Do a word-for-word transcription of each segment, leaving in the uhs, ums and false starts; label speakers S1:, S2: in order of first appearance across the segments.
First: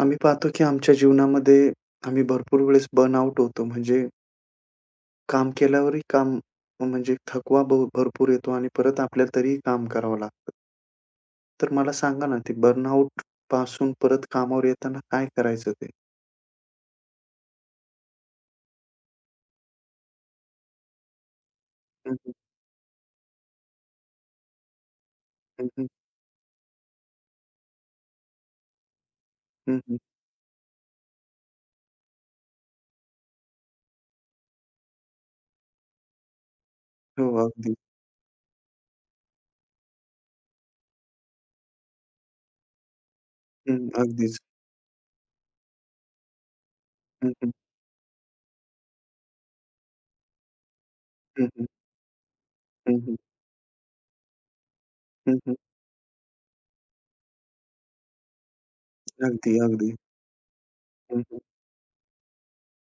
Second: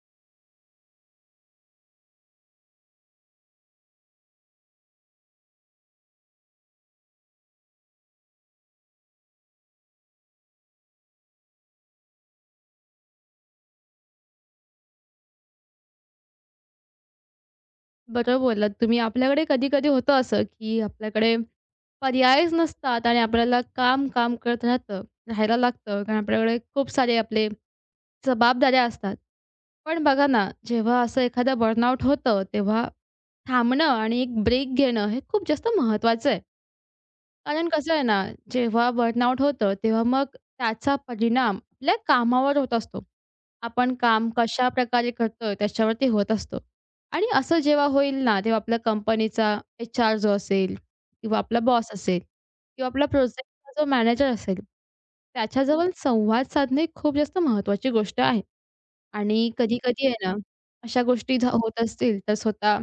S1: आम्ही पाहतो की आमच्या जीवनामध्ये आम्ही भरपूर वेळेस बर्नआउट होतो. म्हणजे काम केल्यावरही काम म्हणजे थकवा भ भरपूर येतो आणि परत आपल्याला तरीही काम करावं लागतं. तर मला सांगा ना, ते बर्नआउट पासून परत कामावर येताना काय करायचं ते?
S2: बरोबर बोललात तुम्ही. आपल्याकडे कधी-कधी होतं असं, की आपल्याकडे
S1: हं, हं.
S2: पर्यायच नसतात आणि आपल्याला काम, काम करत राहतं राहायला
S1: हं, हं.
S2: लागतं. कारण आपल्याकडे खूप सारे आपले जबाबदाऱ्या असतात.
S1: हं,
S2: पण बघा ना, जेव्हा असं एखादं बर्नआउट होतं, तेव्हा थांबणं आणि एक ब्रेक घेणं हे खूप जास्त महत्त्वाचं आहे.
S1: हो,
S2: कारण
S1: अगदी.
S2: कसं आहे ना, जेव्हा बर्नआउट होतं, तेव्हा मग त्याचा परिणाम आपल्या कामावर होत असतो.
S1: हं,
S2: आपण काम
S1: अगदीच.
S2: कशाप्रकारे करतोय त्याच्यावरती होत असतो. आणि
S1: हं, हं.
S2: असं जेव्हा होईल ना, तेव्हा आपल्या कंपनीचा एच-आर जो असेल किंवा
S1: हं,
S2: आपला
S1: हं.
S2: बॉस असेल किंवा
S1: हं,
S2: आपला
S1: हं.
S2: प्रोजेक्टचा जो मॅनेजर असेल, त्याच्याजवळ संवाद साधणे खूप जास्त महत्त्वाची गोष्ट आहे. आणि
S1: अगदी, अगदी.
S2: कधी-कधी आहे ना, अशा
S1: हं,
S2: गोष्टी
S1: हं.
S2: झ होत असतील तर स्वतः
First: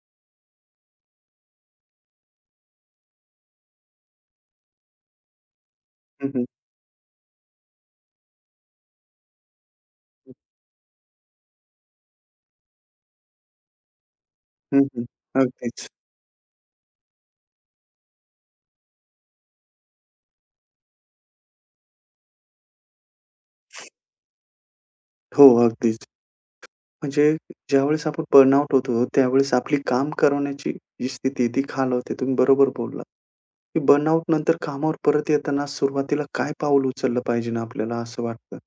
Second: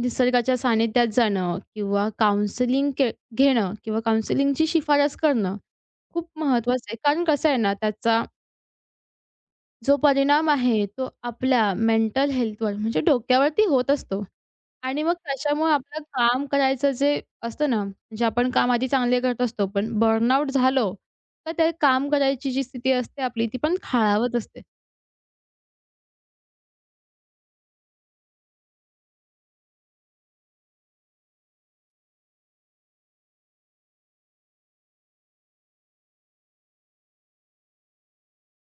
S2: निसर्गाच्या सानिध्यात जाणं किंवा काउन्सिलिंग के घेणं किंवा काउन्सिलिंगची शिफारस करणं खूप
S1: हं, हं.
S2: महत्त्वाचं आहे. कारण कसं आहे ना, त्याचा जो परिणाम आहे तो आपल्या मेंटल हेल्थवर म्हणजे डोक्यावरती होत असतो. आणि
S1: हं,
S2: मग त्याच्यामुळे
S1: अगदीच.
S2: आपलं काम करायचं जे असतं ना, म्हणजे आपण काम आधी चांगले करत असतो, पण बर्नआउट झालो, तर ते काम करायची जी स्थिती असते आपली ती पण खालावत असते.
S1: हो, अगदीच. म्हणजे ज्यावेळेस आपण बर्नआउट होतो, त्यावेळेस आपली काम करवण्याची जी स्थिती आहे, ती खालवते. तुम्ही बरोबर बोललात, की बर्नआउट नंतर कामावर परत येताना सुरुवातीला काय पाऊल उचललं पाहिजे ना आपल्याला असं वाटतं?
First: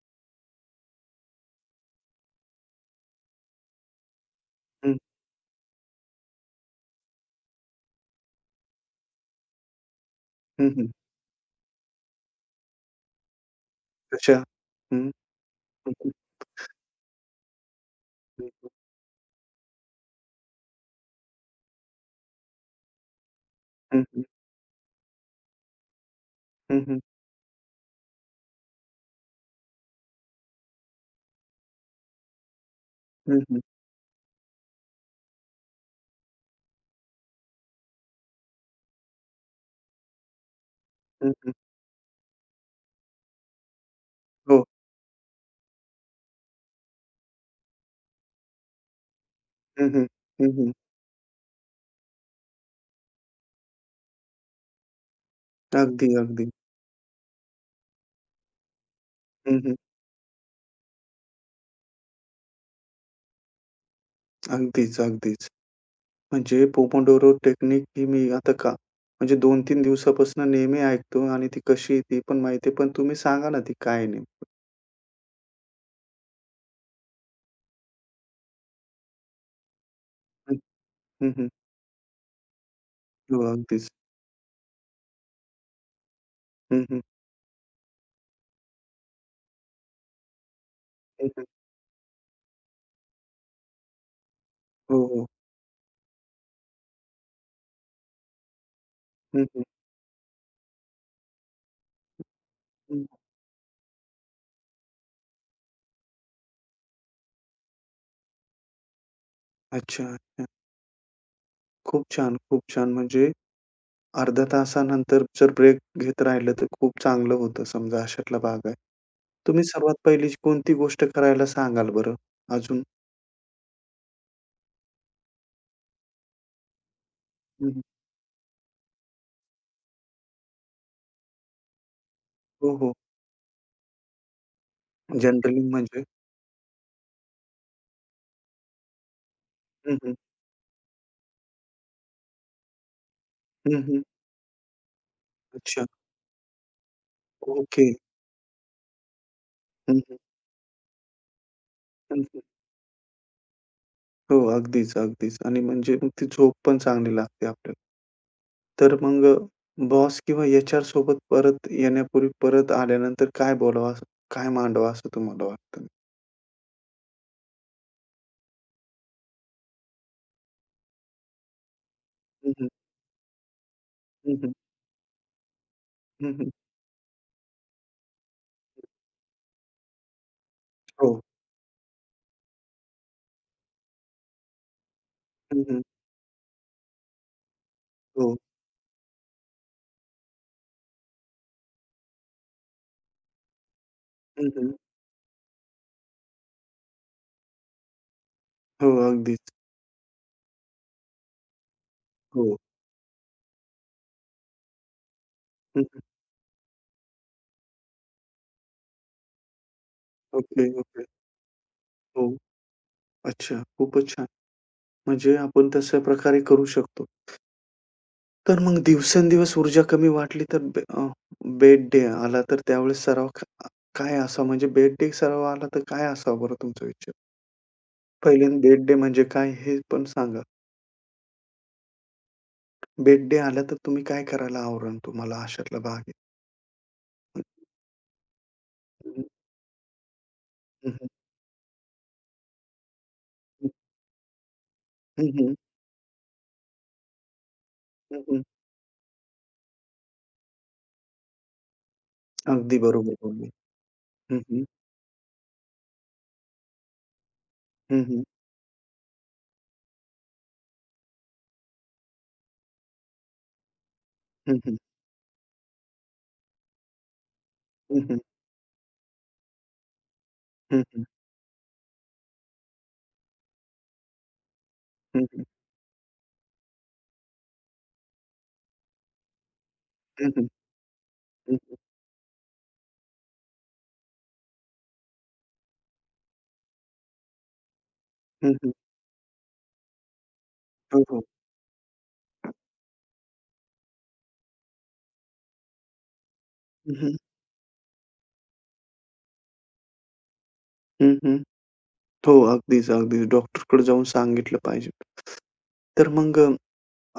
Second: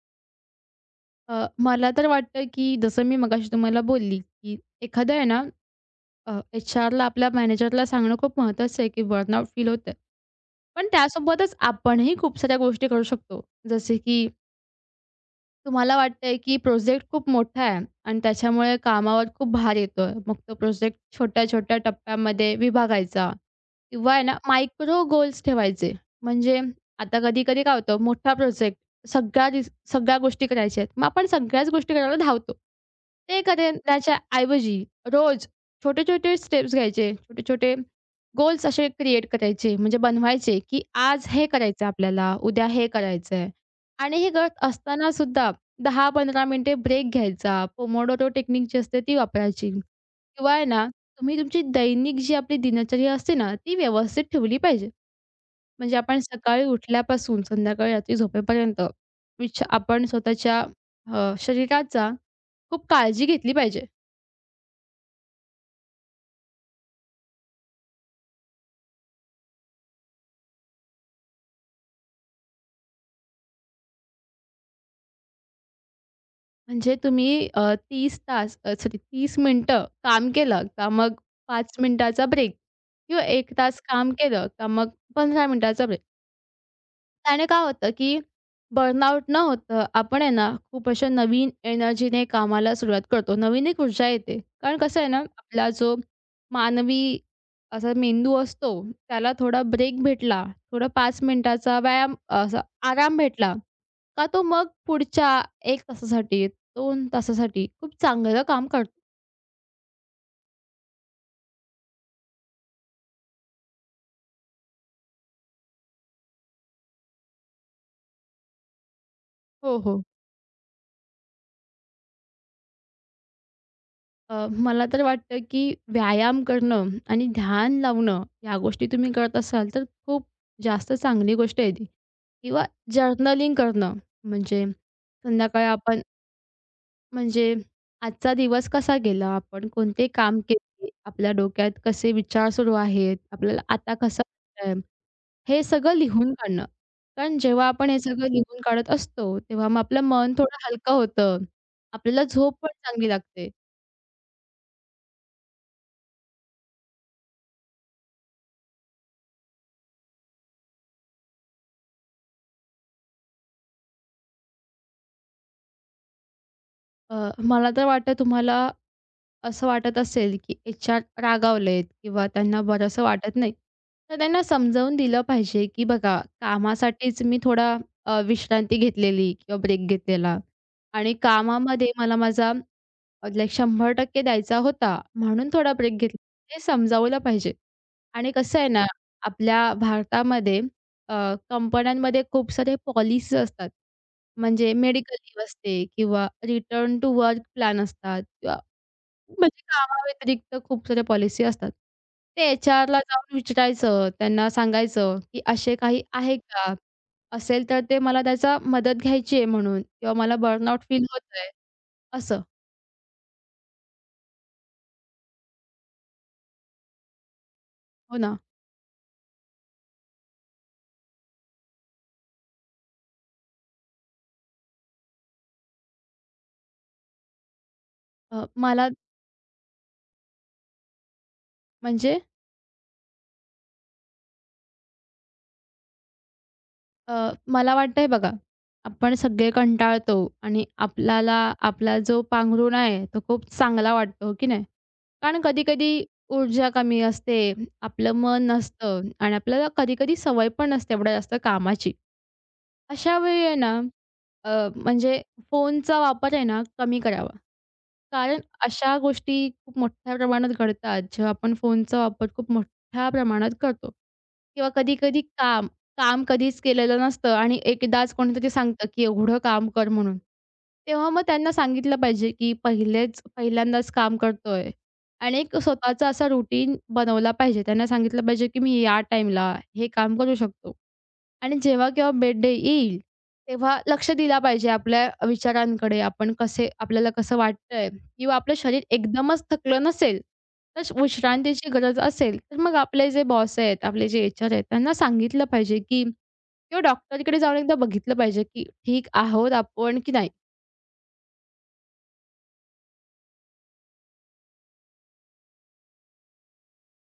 S2: अ, मला तर वाटतं, की जसं मी मगाशी तुम्हाला बोलली, की
S1: हं,
S2: एखादा आहे ना, अ, एच-आरला आपल्या मॅनेजरला सांगणं खूप महत्त्वाचं आहे, की बर्नआउट फील होतं आहे.
S1: हं,
S2: पण
S1: हं.
S2: त्यासोबतच आपणही खूप साऱ्या गोष्टी करू शकतो. जसे की
S1: कशा? हं, हं,
S2: तुम्हाला
S1: हं,
S2: वाटतंय की प्रोजेक्ट खूप मोठा आहे आणि
S1: हं,
S2: त्याच्यामुळे कामावर खूप भार येतोय. मग तो प्रोजेक्ट छोट्या-छोट्या टप्प्यांमध्ये विभागायचा
S1: हं,
S2: किंवा आहे
S1: हं,
S2: ना, मायक्रो गोल्स ठेवायचे. म्हणजे
S1: हं, हं,
S2: आता कधी-कधी काय होतं मोठा प्रोजेक्ट सगळ्या रिस सगळ्या गोष्टी करायच्या आहेत. मग आपण सगळ्याच गोष्टी करायला धावतो.
S1: हं,
S2: ते
S1: हं,
S2: करण्याच्या ऐवजी रोज छोटे-छोटे स्टेप्स घ्यायचे, छोटे-छोटे गोल्स असे क्रिएट करायचे म्हणजे बनवायचे, की आज हे
S1: हं,
S2: करायचं आपल्याला, उद्या हे करायचंय आणि हे करत
S1: हो.
S2: असताना सुद्धा दहा पंधरा मिनिटे ब्रेक घ्यायचा. पोमोडोरो टेक्निक जी असते ती वापरायची.
S1: हं, हं, हं,
S2: किंवा आहे
S1: हं.
S2: ना, तुम्ही तुमची दैनिक जी आपली दिनचर्या असते ना, ती व्यवस्थित ठेवली पाहिजे. म्हणजे
S1: अगदी,
S2: आपण
S1: अगदी.
S2: सकाळी उठल्यापासून संध्याकाळी रात्री झोपेपर्यंत
S1: हं,
S2: विच
S1: हं.
S2: आपण स्वतःच्या अ, शरीराचा खूप काळजी घेतली पाहिजे.
S1: अगदीच, अगदीच. म्हणजे पोमोडोरो टेक्निक ही मी आता का म्हणजे दोन ते तीन दिवसापासून नेहमी ऐकतो आणि ती कशी आहे ती पण माहिती आहे. पण तुम्ही सांगा ना ती काय आहे नेमकं?
S2: म्हणजे तुम्ही अ, तीस तास सॉरी तीस मिनिटं काम केलं का मग
S1: हं, हं.
S2: पाच मिनिटाचा ब्रेक किंवा
S1: हो,
S2: एक तास
S1: अगदीच.
S2: काम केलं का मग पंधरा मिनिटाचा ब्रेक.
S1: हं, हं.
S2: त्याने काय होतं, की बर्नआउट न होतं आपण आहे ना, खूप अशा
S1: हं, हं.
S2: नवीन एनर्जीने कामाला सुरुवात करतो. नवीन एक ऊर्जा येते. कारण कसं
S1: हो,
S2: आहे ना,
S1: हो.
S2: आपला जो मानवी असा मेंदू असतो, त्याला
S1: हं,
S2: थोडा
S1: हं.
S2: ब्रेक भेटला, थोडा पाच मिनिटाचा व्यायाम असा
S1: हं.
S2: आराम भेटला, का तो मग पुढच्या एक तासासाठी, दोन तासासाठी खूप चांगलं काम करतो.
S1: अच्छा, अच्छा. खूप छान, खूप छान. म्हणजे अर्ध्या तासानंतर जर ब्रेक घेत राहिलं तर खूप चांगलं होतं समजा अशातला भाग आहे. तुम्ही
S2: हो,
S1: सर्वात
S2: हो.
S1: पहिली कोणती गोष्ट करायला सांगाल बरं अजून?
S2: अ, मला तर वाटतं, की व्यायाम करणं आणि
S1: हं,
S2: ध्यान
S1: हं.
S2: लावणं या गोष्टी तुम्ही करत असाल, तर खूप जास्त चांगली गोष्ट आहे ती. किंवा
S1: हो, हो.
S2: जर्नलिंग करणं, म्हणजे
S1: जनरली
S2: संध्याकाळी आपण
S1: म्हणजे
S2: म्हणजे आजचा दिवस कसा गेला, आपण
S1: हं,
S2: कोणते
S1: हं.
S2: काम केले, आपल्या डोक्यात कसे विचार सुरू आहेत, आपल्याला
S1: हं,
S2: आता
S1: हं.
S2: कसा वाटतंय, हे
S1: अच्छा.
S2: सगळं लिहून काढणं. कारण जेव्हा
S1: ओके.
S2: आपण हे सगळं लिहून काढत असतो, तेव्हा मग
S1: हं,
S2: आपलं
S1: हं.
S2: मन थोडं हलकं होतं.
S1: हं,
S2: आपल्याला
S1: हं.
S2: झोप पण चांगली लागते.
S1: हो, अगदीच, अगदीच आणि म्हणजे मग ती झोप पण चांगली लागते आपल्याला. तर मग बॉस किंवा एच-आर सोबत परत येण्यापूर्वी, परत आल्यानंतर काय बोलावं असं काय मांडावं असं तुम्हाला वाटतं?
S2: अ, मला तर वाटतं तुम्हाला असं वाटत असेल, की एचआर रागावलेत किंवा
S1: हं,
S2: त्यांना
S1: हं.
S2: बरंसं वाटत नाही, तर
S1: हं,
S2: त्यांना
S1: हं.
S2: समजावून दिलं पाहिजे, की बघा
S1: हं, हं.
S2: कामासाठीच मी थोडा अ, विश्रांती घेतलेली किंवा ब्रेक घेतलेला आणि
S1: हो.
S2: कामामध्ये मला माझा लाइक शंभर टक्के द्यायचा होता, म्हणून
S1: हं,
S2: थोडा
S1: हं.
S2: ब्रेक घेतला. हे समजावलं पाहिजे. आणि
S1: हो.
S2: कसं आहे ना, आपल्या भारतामध्ये अ, कंपन्यांमध्ये खूप सारे पॉलिसीज असतात.
S1: हं, हं.
S2: म्हणजे मेडिकल लीव्ह असते किंवा रिटर्न टू वर्क प्लॅन असतात.
S1: हो, अगदीच.
S2: म्हणजे कामाव्यतिरिक्त खूप साऱ्या पॉलिसी असतात. ते
S1: हो.
S2: एचआरला जाऊन विचारायचं, त्यांना सांगायचं, की असे
S1: हं, हं.
S2: काही आहे का? असेल तर ते मला त्याचा मदत घ्यायची आहे म्हणून किंवा मला
S1: ओके,
S2: बर्नआउट फील
S1: ओके.
S2: होतंय,
S1: हो.
S2: असं.
S1: अच्छा. खूपच छान. म्हणजे आपण तशा प्रकारे करू शकतो.
S2: हो ना.
S1: तर मग दिवसेंदिवस ऊर्जा कमी वाटली तर बे अ, बेड डे आला तर त्यावेळेस सराव क काय असावा? म्हणजे बेड डे सराव आला तर काय असावा बरं तुमचा विचार?
S2: अ,
S1: पहिल्यांदा बेड
S2: मला
S1: डे म्हणजे काय हे पण सांगा?
S2: म्हणजे
S1: बेड-डे आला तर तुम्ही काय करायला आवरण तुम्हाला अशातला भाग आहे.
S2: अ,
S1: हं,
S2: मला वाटतंय बघा, आपण
S1: हं,
S2: सगळे कंटाळतो आणि
S1: हं,
S2: आपल्याला आपला जो पांघरुणा आहे, तो खूप
S1: हं,
S2: चांगला वाटतो, हो की नाही? कारण
S1: हं,
S2: कधी-कधी ऊर्जा कमी असते, आपलं
S1: हं, हं.
S2: मन नसतं आणि आपल्याला कधी-कधी सवय पण नसते एवढ्या जास्त कामाची.
S1: अगदी बरोबर
S2: अशा वेळी
S1: बोलली.
S2: आहे ना,
S1: हं, हं,
S2: अ, म्हणजे फोनचा वापर आहे ना, कमी करावा.
S1: हं, हं,
S2: कारण अशा गोष्टी खूप मोठ्या प्रमाणात घडतात, जेव्हा आपण फोनचा वापर खूप मोठ्या प्रमाणात करतो.
S1: हं,
S2: किंवा
S1: हं,
S2: कधी-कधी काम, काम कधीच केलेलं नसतं आणि
S1: हं, हं,
S2: एकदाच
S1: हं,
S2: कोणीतरी सांगतं, की "एवढं काम कर" म्हणून.
S1: हं,
S2: तेव्हा मग त्यांना सांगितलं पाहिजे, की पहिलेच पहिल्यांदाच काम करतोय
S1: हं,
S2: आणि
S1: हं,
S2: एक स्वतःचा असा रुटीन बनवला पाहिजे. त्यांना सांगितलं पाहिजे, की "मी या टाईमला हे काम
S1: हं,
S2: करू
S1: हं,
S2: शकतो." आणि
S1: हं,
S2: जेव्हा केव्हा बेड डे येईल, तेव्हा लक्ष दिला पाहिजे आपल्या विचारांकडे. आपण कसे आपल्याला कसं वाटतंय किंवा आपलं
S1: हं,
S2: शरीर एकदमच थकलं नसेल, तर श-
S1: हो, हो.
S2: विश्रांतीची गरज असेल, तर मग आपले जे बॉस आहेत, आपले जे एचआर आहेत, त्यांना सांगितलं पाहिजे, की किंवा
S1: हं, हं,
S2: डॉक्टरकडे जाऊन एकदा बघितलं पाहिजे, की ठीक आहोत आपण की नाही.
S1: हं, हं. हो, अगदीच, अगदीच. डॉक्टरकडे जाऊन सांगितलं पाहिजे. तर मग अ,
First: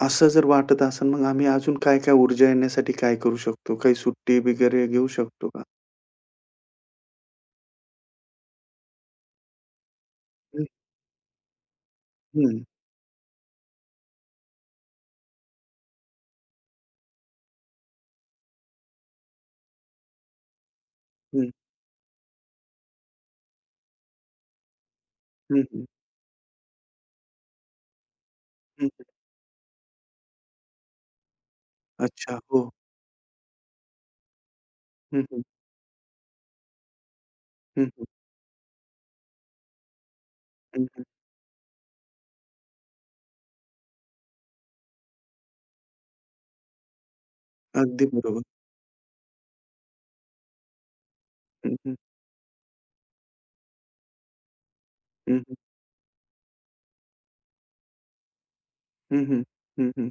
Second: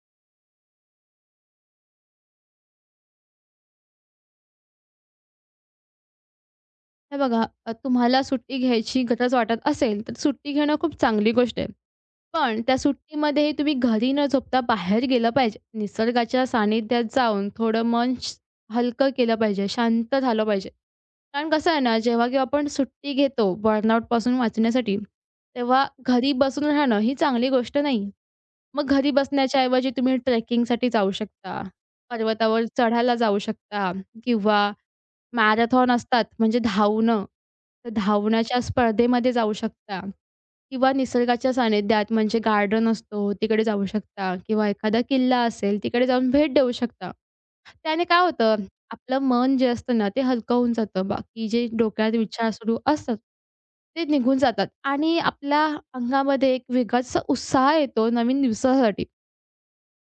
S1: असं जर वाटत असेल मग आम्ही अजून काय-काय ऊर्जा येण्यासाठी काय करू शकतो? काही सुट्टी वगैरे घेऊ शकतो का?
S2: हे बघा, अ, तुम्हाला सुट्टी घ्यायची गरज वाटत असेल, तर सुट्टी
S1: हं,
S2: घेणं खूप चांगली गोष्ट आहे.
S1: हं,
S2: पण त्या सुट्टीमध्येही तुम्ही घरी न झोपता बाहेर गेलं पाहिजे. निसर्गाच्या सानिध्यात जाऊन थोडं मन श हलकं केलं पाहिजे, शांत झालं पाहिजे.
S1: हं,
S2: कारण कसं आहे ना, जेव्हा केव्हा आपण सुट्टी घेतो बर्नआउटपासून वाचण्यासाठी,
S1: हं, हं,
S2: तेव्हा घरी बसून राहणं ही चांगली गोष्ट नाही. मग
S1: हं.
S2: घरी बसण्याच्या ऐवजी तुम्ही ट्रेकिंगसाठी जाऊ शकता.
S1: अच्छा.
S2: पर्वतावर
S1: हो.
S2: चढायला जाऊ शकता किंवा
S1: हं, हं,
S2: मॅरेथॉन असतात, म्हणजे धावणं.
S1: हं,
S2: तर
S1: हं,
S2: धावण्याच्या स्पर्धेमध्ये जाऊ शकता
S1: हं,
S2: किंवा
S1: हं.
S2: निसर्गाच्या सानिध्यात म्हणजे गार्डन असतो तिकडे जाऊ शकता किंवा एखादा किल्ला असेल तिकडे जाऊन भेट देऊ शकता. त्याने
S1: अगदी
S2: काय
S1: बरोबर.
S2: होतं आपलं मन जे असतं ना, ते हलकं होऊन जातं. बाकी जे
S1: हं, हं.
S2: डोक्यात विचार सुरू असतात, ते निघून जातात आणि
S1: हं, हं.
S2: आपल्या अंगामध्ये एक वेगळाच उत्साह येतो नवीन दिवसासाठी.
S1: हं, हं. हं, हं.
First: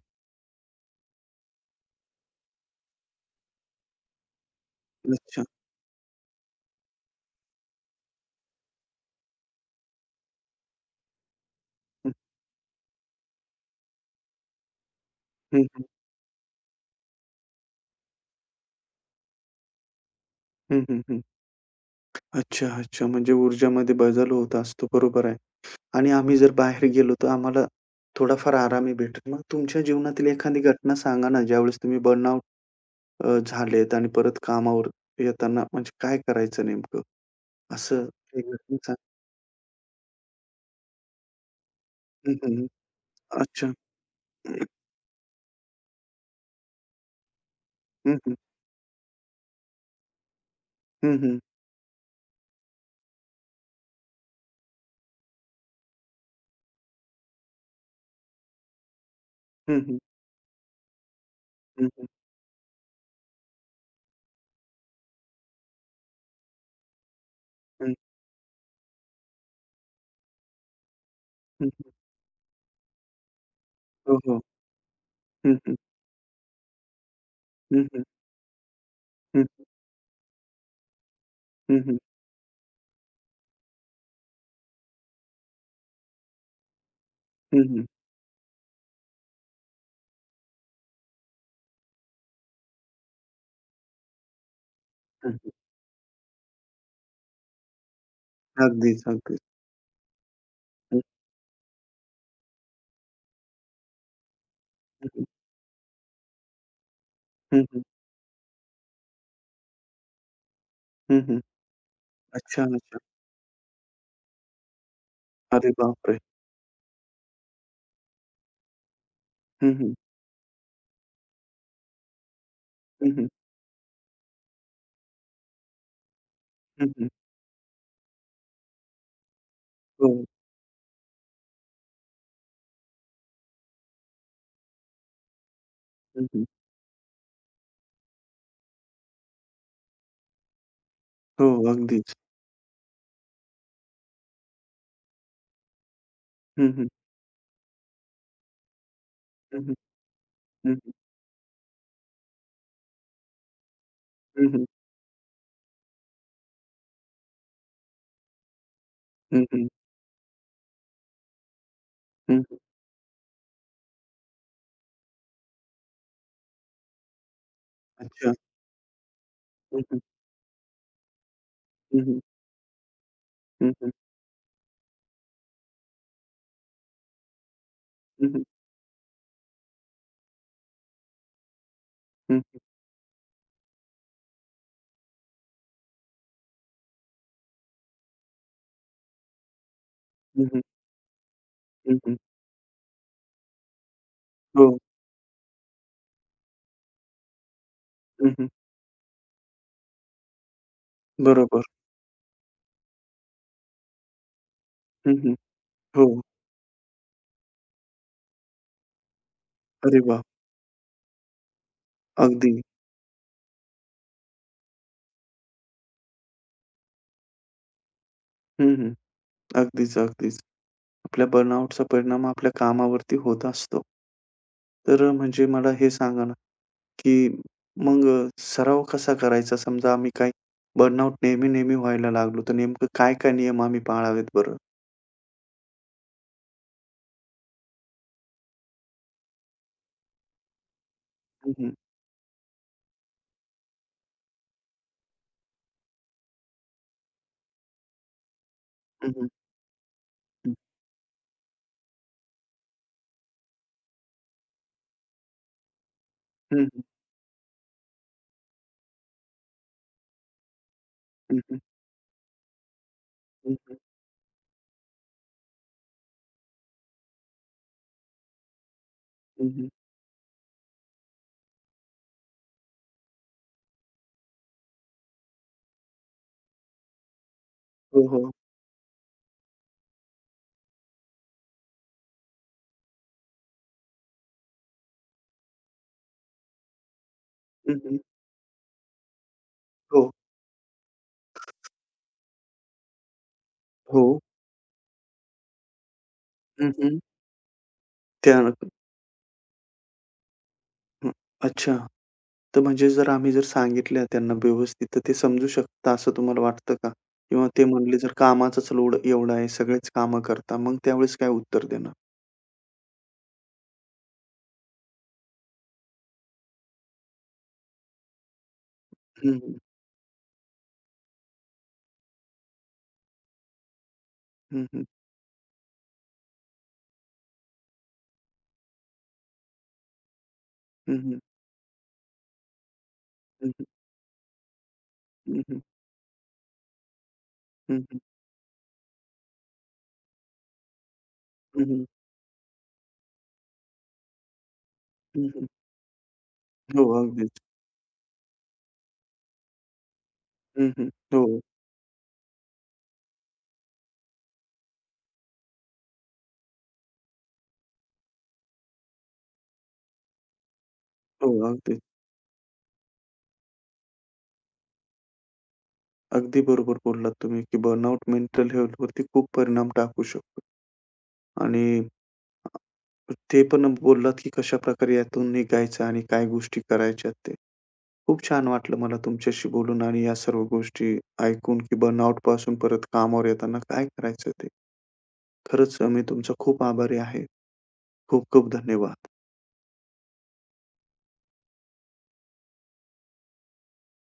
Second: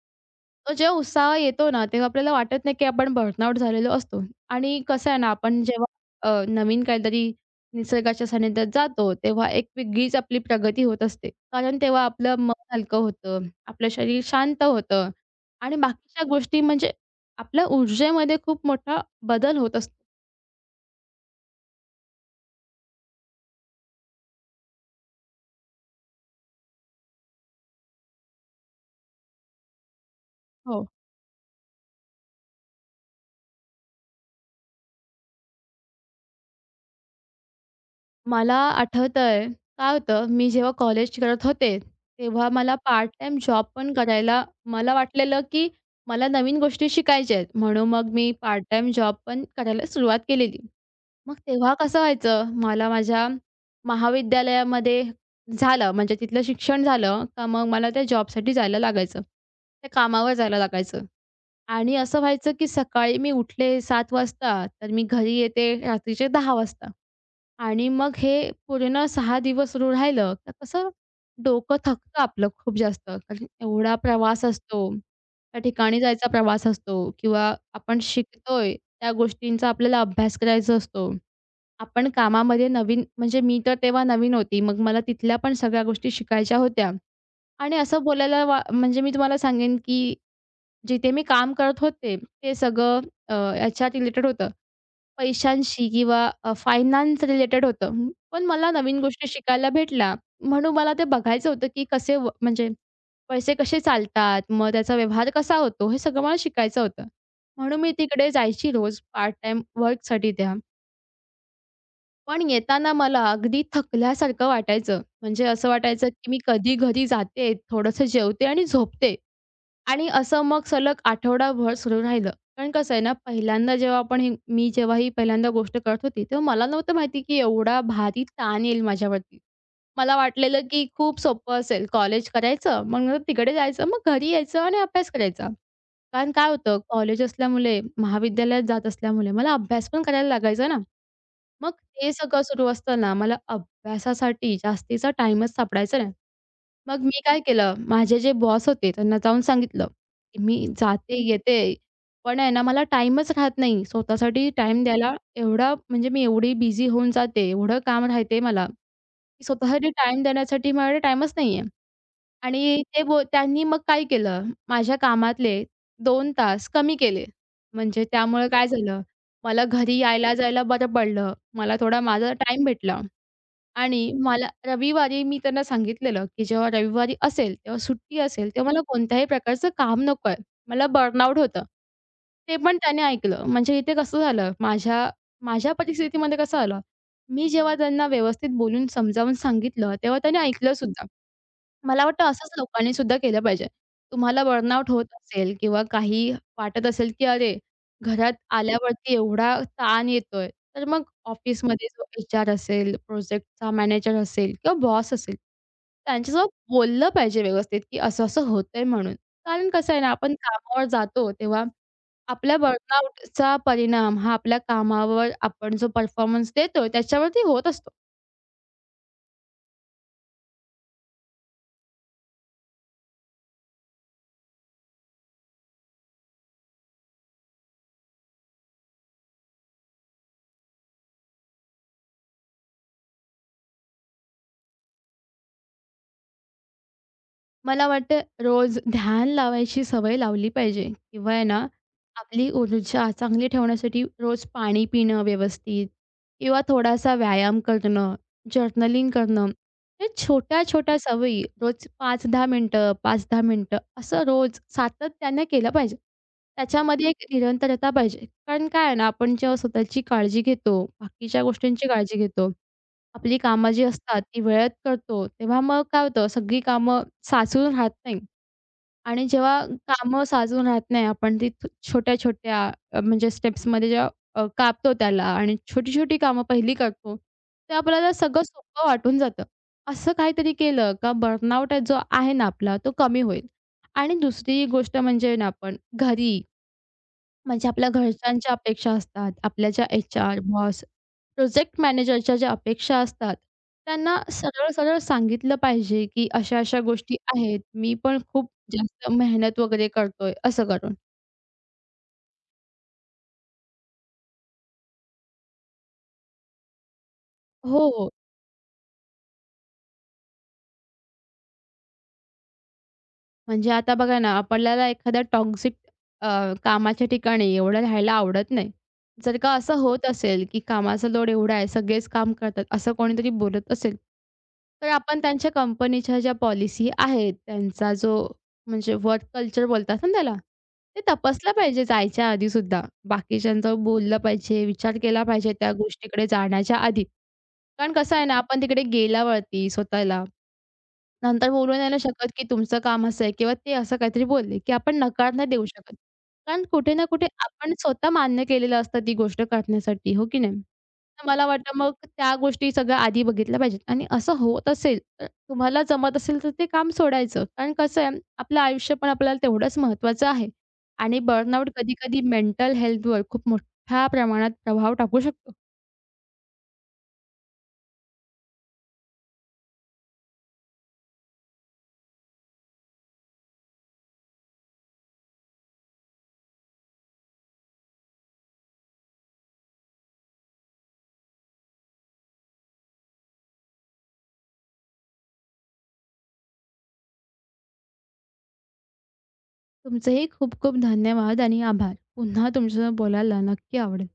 S2: तो जेव्हा उत्साह येतो ना, तेव्हा आपल्याला वाटत नाही, की आपण बर्नआउट झालेलो असतो. आणि कसं आहे ना,
S1: अच्छा.
S2: आपण जेव्हा अ, नवीन काहीतरी निसर्गाच्या सानिध्यात जातो, तेव्हा एक वेगळीच आपली प्रगती होत असते. कारण तेव्हा
S1: हं,
S2: आपलं मन हलकं होतं, आपलं शरीर शांत होतं
S1: हं,
S2: आणि
S1: हं.
S2: बाकीच्या गोष्टी म्हणजे आपल्या ऊर्जेमध्ये खूप मोठा बदल होत असतो.
S1: हं, हं, हं. अच्छा, अच्छा. म्हणजे ऊर्जामध्ये बदल होत असतो. बरोबर आहे. आणि आम्ही जर बाहेर गेलो तर आम्हाला थोडाफार आरामही भेटेल. मग तुमच्या जीवनातील एखादी
S2: हो.
S1: घटना सांगा ना, ज्यावेळेस तुम्ही बर्नआउट अ, झालेत आणि परत कामावर येताना म्हणजे काय करायचं नेमकं? असं एक
S2: मला
S1: घटना सांगा.
S2: आठवतंय, काय होतं, मी जेव्हा कॉलेज करत होते,
S1: हं,
S2: तेव्हा
S1: हं. हं.
S2: मला पार्ट टाईम जॉब
S1: अच्छा.
S2: पण करायला मला वाटलेलं, की मला नवीन गोष्टी शिकायच्या आहेत. म्हणून मग
S1: हं,
S2: मी
S1: हं.
S2: पार्ट टाईम जॉब पण करायला सुरुवात केलेली.
S1: हं,
S2: मग
S1: हं.
S2: तेव्हा कसं व्हायचं, मला माझ्या महाविद्यालयामध्ये झालं, म्हणजे तिथलं शिक्षण झालं, का मग मला त्या जॉबसाठी जायला लागायचं.
S1: हं,
S2: त्या
S1: हं.
S2: कामावर जायला लागायचं
S1: हं,
S2: आणि
S1: हं.
S2: असं व्हायचं, की सकाळी मी उठले सात वाजता, तर मी घरी येते रात्रीचे दहा वाजता. आणि
S1: हं,
S2: मग हे पूर्ण सहा दिवस सुरू राहिलं, तर कसं
S1: हं.
S2: डोकं
S1: हं.
S2: थकतं आपलं खूप जास्त. कारण एवढा
S1: हो, हो.
S2: प्रवास असतो, त्या ठिकाणी जायचा प्रवास असतो किंवा
S1: हं,
S2: आपण
S1: हं.
S2: शिकतोय त्या
S1: हं, हं.
S2: गोष्टींचा आपल्याला अभ्यास करायचा असतो.
S1: हं, हं.
S2: आपण कामामध्ये नवीन म्हणजे मी तर तेव्हा नवीन होती. मग मला तिथल्या पण सगळ्या गोष्टी शिकायच्या होत्या.
S1: हं,
S2: आणि
S1: हं.
S2: असं बोलायला वा म्हणजे मी तुम्हाला सांगेन, की जिथे मी काम करत होते, ते सगळं अ, याच्या रिलेटेड होतं.
S1: हं, हं.
S2: पैशांशी किंवा अ, फायनान्स रिलेटेड होतं. पण मला नवीन
S1: अगदीच,
S2: गोष्टी
S1: अगदीच.
S2: शिकायला भेटल्या. म्हणून मला
S1: हं,
S2: ते बघायचं होतं, की कसे व म्हणजे पैसे कसे चालतात, मग त्याचा
S1: हं, हं.
S2: व्यवहार कसा होतो, हे सगळं मला शिकायचं होतं.
S1: हं,
S2: म्हणून
S1: हं.
S2: मी तिकडे जायची रोज पार्ट टाईम वर्कसाठी त्या.
S1: हं,
S2: पण
S1: अच्छा,
S2: येताना
S1: अच्छा.
S2: मला अगदी थकल्यासारखं वाटायचं. म्हणजे असं
S1: अरे
S2: वाटायचं,
S1: बापरे!
S2: की मी कधी घरी जाते, थोडंसं जेवते आणि झोपते.
S1: हं, हं.
S2: आणि असं मग सलग आठवडाभर सुरू राहिलं. कारण कसं आहे
S1: हं,
S2: ना,
S1: हं.
S2: पहिल्यांदा जेव्हा आपण ही मी जेव्हा ही पहिल्यांदा गोष्ट करत होती, तेव्हा मला
S1: हं,
S2: नव्हतं
S1: हं.
S2: माहिती की एवढा भारी ताण येईल माझ्यावरती. मला
S1: हो.
S2: वाटलेलं की खूप सोपं असेल. कॉलेज करायचं, मग नंतर तिकडे जायचं, मग घरी यायचं आणि अभ्यास करायचा.
S1: हं,
S2: कारण
S1: हं.
S2: काय होतं, कॉलेज असल्यामुळे, महाविद्यालयात जात असल्यामुळे मला अभ्यास पण करायला लागायचा ना.
S1: हो,
S2: मग ते
S1: अगदीच.
S2: सगळं सुरू असताना मला अभ्यासासाठी जास्तीचा टाईमच सापडायचा नाही.
S1: हं.
S2: मग मी काय केलं, माझे जे बॉस होते त्यांना जाऊन
S1: हं, हं.
S2: सांगितलं, की "मी
S1: हं, हं.
S2: जाते, येते, पण आहे ना मला टाईमच राहत नाही
S1: हं,
S2: स्वतःसाठी
S1: हं.
S2: टाईम द्यायला. एवढा म्हणजे मी एवढी बिझी होऊन जाते, एवढं काम राहते मला, की
S1: हं, हं.
S2: स्वतःसाठी टाईम देण्यासाठी माझ्याकडे टाईमच नाहीये."
S1: हं, हं.
S2: आणि ते बो त्यांनी मग काय केलं, माझ्या कामातले दोन तास कमी केले. म्हणजे
S1: अच्छा.
S2: त्यामुळे काय झालं, मला
S1: हं,
S2: घरी
S1: हं.
S2: यायला जायला बरं पडलं. मला
S1: हं,
S2: थोडा
S1: हं.
S2: माझा टाईम भेटला.
S1: हं, हं.
S2: आणि मला रविवारी मी त्यांना सांगितलेलं, की जेव्हा रविवारी असेल, तेव्हा सुट्टी
S1: हं, हं.
S2: असेल, तेव्हा मला कोणत्याही प्रकारचं काम नकोय. मला बर्नआउट होतं. ते पण त्याने ऐकलं. म्हणजे इथे कसं झालं, माझ्या माझ्या परिस्थितीमध्ये कसं आलं, मी जेव्हा त्यांना व्यवस्थित बोलून समजावून सांगितलं, तेव्हा त्याने हं.
S1: हं, हं.
S2: ऐकलंसुद्धा.
S1: हं, हं.
S2: मला
S1: हं.
S2: वाटतं असंच लोकांनी सुद्धा केलं पाहिजे. तुम्हाला
S1: हो.
S2: बर्नआउट होत असेल किंवा काही वाटत असेल, की अरे, घरात
S1: हं, हं.
S2: आल्यावरती एवढा ताण येतोय, तर मग
S1: बरोबर.
S2: ऑफिसमध्ये जो एच-आर असेल, प्रोजेक्टचा मॅनेजर असेल किंवा बॉस
S1: हं, हं.
S2: असेल,
S1: हो.
S2: त्यांच्यासोबत बोललं पाहिजे व्यवस्थित, की असं-असं होतंय म्हणून. कारण कसं
S1: अरे
S2: आहे ना,
S1: वाह!
S2: आपण कामावर जातो तेव्हा आपल्या
S1: अगदी.
S2: बर्नआउटचा परिणाम हा आपल्या कामावर आपण जो परफॉर्मन्स देतोय त्याच्यावरती होत असतो.
S1: हं, हं. अगदीच, अगदीच. आपल्या बर्नआउटचा परिणाम आपल्या कामावरती होत असतो. तर अ, म्हणजे मला हे सांगा ना की मग अ, सराव कसा करायचा? समजा आम्ही काही बर्नआउट नेहमी-नेहमी व्हायला लागलो, तर नेमकं काय-काय नियम आम्ही पाळावेत बरं?
S2: मला वाटतं रोज ध्यान लावायची सवय लावली पाहिजे किंवा आहे
S1: हं,
S2: ना,
S1: हं.
S2: आपली ऊर्जा चांगली ठेवण्यासाठी रोज पाणी पिणं व्यवस्थित किंवा थोडासा व्यायाम करणं,
S1: हं,
S2: जर्नलिंग
S1: हं.
S2: करणं, हे
S1: हं.
S2: छोट्या-छोट्या सवयी रोज पाच ते दहा मिनिटं, पाच ते दहा मिनिटं असं रोज सातत्याने केलं पाहिजे.
S1: हं, हं.
S2: त्याच्यामध्ये एक निरंतरता पाहिजे. कारण काय आहे ना, आपण जेव्हा स्वतःची काळजी घेतो,
S1: हं,
S2: बाकीच्या
S1: हं.
S2: गोष्टींची काळजी घेतो, आपली
S1: हं,
S2: कामं
S1: हं.
S2: जी असतात ती वेळेत करतो, तेव्हा मग काय होतं सगळी कामं साचून राहत नाही आणि
S1: हं,
S2: जेव्हा
S1: हं.
S2: कामं साचून राहत नाही आपण ती छोट्या-छोट्या अ, म्हणजे स्टेप्समध्ये जेव्हा अ, कापतो त्याला आणि छोटी-छोटी कामं पहिली करतो, ते
S1: हो,
S2: आपल्याला
S1: हो.
S2: सगळं सोपं वाटून जातं. असं काहीतरी केलं का बर्नआउट जो आहे ना आपला तो कमी होईल आणि दुसरी गोष्ट म्हणजे ना आपण घरी म्हणजे
S1: हं,
S2: आपल्या
S1: हं.
S2: घरच्यांच्या अपेक्षा असतात, आपल्या ज्या
S1: हो,
S2: एच-आर, बॉस, प्रोजेक्ट मॅनेजरच्या ज्या अपेक्षा असतात,
S1: हो.
S2: त्यांना सरळ-सरळ सांगितलं पाहिजे, की
S1: हं,
S2: अशा-अशा
S1: हं.
S2: गोष्टी आहेत. मी पण
S1: त्या
S2: खूप जास्त मेहनत वगैरे करतोय, असं करून.
S1: हं. अच्छा. तर म्हणजे जर आम्ही जर सांगितलं त्यांना व्यवस्थित, तर ते समजू शकता असं तुम्हाला वाटतं का? किंवा ते
S2: हो,
S1: म्हणले
S2: हो.
S1: जर कामाचाच लोड एवढा आहे, सगळेच कामं करता, मग त्यावेळेस काय उत्तर देणार?
S2: म्हणजे आता बघा ना, आपल्याला एखाद्या टॉक्सिक कामाच्या ठिकाणी एवढं राहायला आवडत नाही. जर
S1: हं,
S2: का
S1: हं.
S2: असं होत असेल, की कामाचा लोड एवढा आहे, सगळेच काम करतात, असं कोणीतरी बोलत असेल,
S1: हं, हं.
S2: तर आपण त्यांच्या कंपनीच्या ज्या पॉलिसी आहेत, त्यांचा जो म्हणजे वर्क कल्चर बोलतात ना त्याला,
S1: हं,
S2: ते
S1: हं.
S2: तपासलं पाहिजे जायच्या आधीसुद्धा.
S1: हं, हं.
S2: बाकीच्यांचं बोललं पाहिजे, विचार केला
S1: हं,
S2: पाहिजे
S1: हं.
S2: त्या गोष्टीकडे जाण्याच्या आधी.
S1: हं,
S2: कारण
S1: हं.
S2: कसं आहे ना, आपण तिकडे गेल्यावरती स्वतःला नंतर
S1: हं,
S2: बोलू
S1: हं.
S2: नाही ना शकत, की तुमचं काम असं आहे किंवा ते असं काहीतरी बोलले, की आपण
S1: हं,
S2: नकार
S1: हं.
S2: नाही देऊ शकत. कारण
S1: हो,
S2: कुठे ना कुठे
S1: अगदीच.
S2: आपण स्वतः मान्य केलेलं असतं ती गोष्ट करण्यासाठी, हो की नाही?
S1: हं, हं.
S2: तर
S1: हो,
S2: मला वाटतं मग त्या गोष्टी सगळ्या आधी बघितल्या पाहिजेत आणि असं होत असेल तर तुम्हाला जमत असेल तर ते काम सोडायचं. कारण कसं आहे आपलं आयुष्य पण आपल्याला तेवढंच महत्त्वाचं आहे आणि
S1: हो.
S2: बर्नआउट
S1: अगदी.
S2: कधी-कधी मेंटल हेल्थवर खूप मोठ्या प्रमाणात प्रभाव टाकू शकतो.
S1: अगदी बरोबर बोललात तुम्ही, की बर्नआउट मेंटल हेल्थवरती खूप परिणाम टाकू शकतो. आणि ते पण बोललात, की कशाप्रकारे यातून निघायचं आणि काय गोष्टी करायच्या ते. खूप छान वाटलं मला तुमच्याशी बोलून आणि या सर्व गोष्टी ऐकून, की बर्नआउटपासून परत कामावर येताना काय करायचं ते. खरंच अ, मी तुमचा खूप आभारी आहे. खूप खूप धन्यवाद.
S2: तुमचेही खूप खूप धन्यवाद आणि आभार. पुन्हा तुमच्यासोबत बोलायला नक्की आवडेल.